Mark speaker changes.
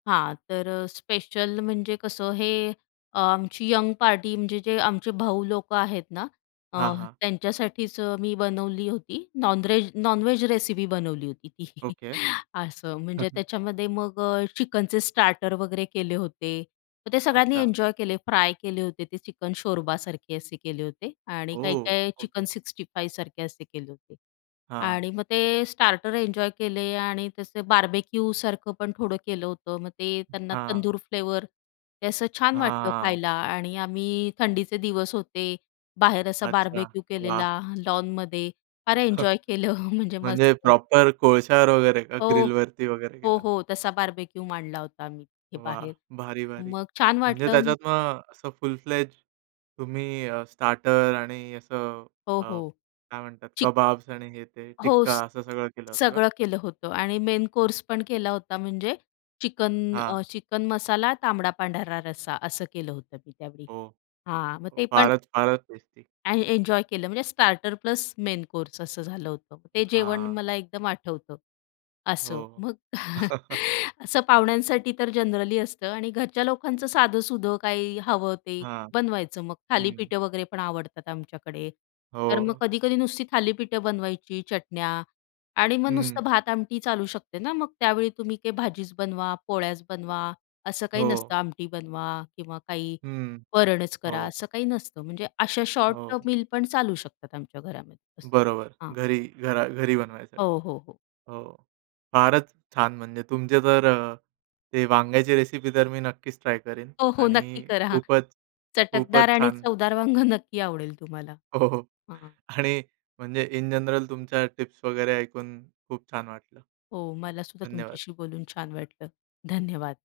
Speaker 1: हां, तर अ, स्पेशल म्हणजे कसं? हे अ, आमची अ, यंग पार्टी म्हणजे जे आमचे भाऊ लोक आहेत ना, अ,
Speaker 2: हां, हां.
Speaker 1: त्यांच्यासाठीच मी बनवली होती नॉनरेज नॉनव्हेज रेसिपी बनवली होती ती.
Speaker 2: ओके.
Speaker 1: असं म्हणजे त्याच्यामध्ये मग अ, चिकनचे स्टार्टर वगैरे केले होते, मग ते सगळ्यांनी
Speaker 2: अच्छा.
Speaker 1: एन्जॉय केले. फ्राय केले होते ते चिकन शोरबासारखे असे केले होते आणि
Speaker 2: ओह,
Speaker 1: काही-काही
Speaker 2: ओके.
Speaker 1: चिकन सिक्स्टी फाईव्ह असे केले होते
Speaker 2: हां.
Speaker 1: आणि मग ते स्टार्टर एन्जॉय केले आणि तसे बार्बेक्यूसारखं पण थोडं केलं होतं. मग ते अ, त्यांना
Speaker 2: हां.
Speaker 1: तंदूर फ्लेवर ते असं छान वाटलं
Speaker 2: हां.
Speaker 1: खायला आणि आम्ही थंडीचे दिवस होते, बाहेर असा
Speaker 2: अच्छा,
Speaker 1: बार्बेक्यू
Speaker 2: वाह!
Speaker 1: केलेला लॉनमध्ये फार एन्जॉय केलं म्हणजे
Speaker 2: म्हणजे
Speaker 1: मस्त.
Speaker 2: प्रॉपर कोळश्यावर वगैरे का, ग्रिल
Speaker 1: हो.
Speaker 2: वरती वगैरे
Speaker 1: हो,
Speaker 2: केलं?
Speaker 1: हो, तसा बार्बेक्यूू मांडला होता मी तिथे
Speaker 2: वाह!
Speaker 1: बाहेर.
Speaker 2: भारी-भारी.
Speaker 1: मग छान
Speaker 2: म्हणजे
Speaker 1: वाटलं
Speaker 2: त्याच्यात मग असं फुल फ्लेज तुम्ही अ, स्टार्टर आणि असं
Speaker 1: हो,
Speaker 2: अ,
Speaker 1: हो,
Speaker 2: काय म्हणतात
Speaker 1: चिक
Speaker 2: कबाब्स आणि हे ते
Speaker 1: हो,
Speaker 2: टिक्का
Speaker 1: स
Speaker 2: असं सगळं केलं होतं का?
Speaker 1: सगळं केलं होतं आणि मेन कोर्स पण केला होता म्हणजे चिकन
Speaker 2: हां.
Speaker 1: अ, चिकन मसाला, तांबडा पांढरा रस्सा असं केलं होतं मी त्यावेळी
Speaker 2: हो,
Speaker 1: हां, मग ते पण
Speaker 2: फारच, फारच टेस्टी.
Speaker 1: आणि एन्जॉय केलं म्हणजे स्टार्टर प्लस मेन कोर्स असं झालं होतं. ते जेवण
Speaker 2: हां.
Speaker 1: मला एकदम आठवतं.
Speaker 2: हो.
Speaker 1: असं. मग असं पाहुण्यांसाठी तर जनरली असतं आणि घरच्या लोकांचं साधंसुधं काही हवं ते
Speaker 2: हां,
Speaker 1: बनवायचं. मग
Speaker 2: हं.
Speaker 1: थालीपीठं वगैरे पण आवडतात आमच्याकडे, तर मग
Speaker 2: हो.
Speaker 1: कधी-कधी नुसती थालीपीठं बनवायची, चटण्या आणि मग
Speaker 2: हं.
Speaker 1: नुसतं भात-आमटी चालू शकते ना. मग त्यावेळी तुम्ही काही भाजीच बनवा, पोळ्याच बनवा असं काही
Speaker 2: हो.
Speaker 1: नसतं, आमटी बनवा किंवा काही
Speaker 2: हं,
Speaker 1: वरणच करा
Speaker 2: हो.
Speaker 1: असं काही नसतं. म्हणजे अशा शॉर्ट
Speaker 2: हो.
Speaker 1: मील पण चालू शकतात आमच्या घरामध्ये असं,
Speaker 2: बरोबर.
Speaker 1: हां.
Speaker 2: घरी, घरा घरी बनवायसाठी.
Speaker 1: हो, हो, हो.
Speaker 2: हो, फारच छान म्हणजे तुमचे तर अ, ते वांग्याची रेसिपी तर मी नक्कीच ट्राय करीन
Speaker 1: हो, हो, नक्की
Speaker 2: आणि
Speaker 1: करा,
Speaker 2: खूपच
Speaker 1: चटकदार
Speaker 2: खूपच
Speaker 1: आणि
Speaker 2: छान!
Speaker 1: चवदार वांग नक्की आवडेल तुम्हाला.
Speaker 2: हो, हो
Speaker 1: हां.
Speaker 2: आणि म्हणजे इन जनरल तुमच्या टिप्स वगैरे ऐकून खूप छान वाटलं.
Speaker 1: हो, मला सुद्धा
Speaker 2: धन्यवाद.
Speaker 1: तुमच्याशी बोलून छान वाटलं. धन्यवाद.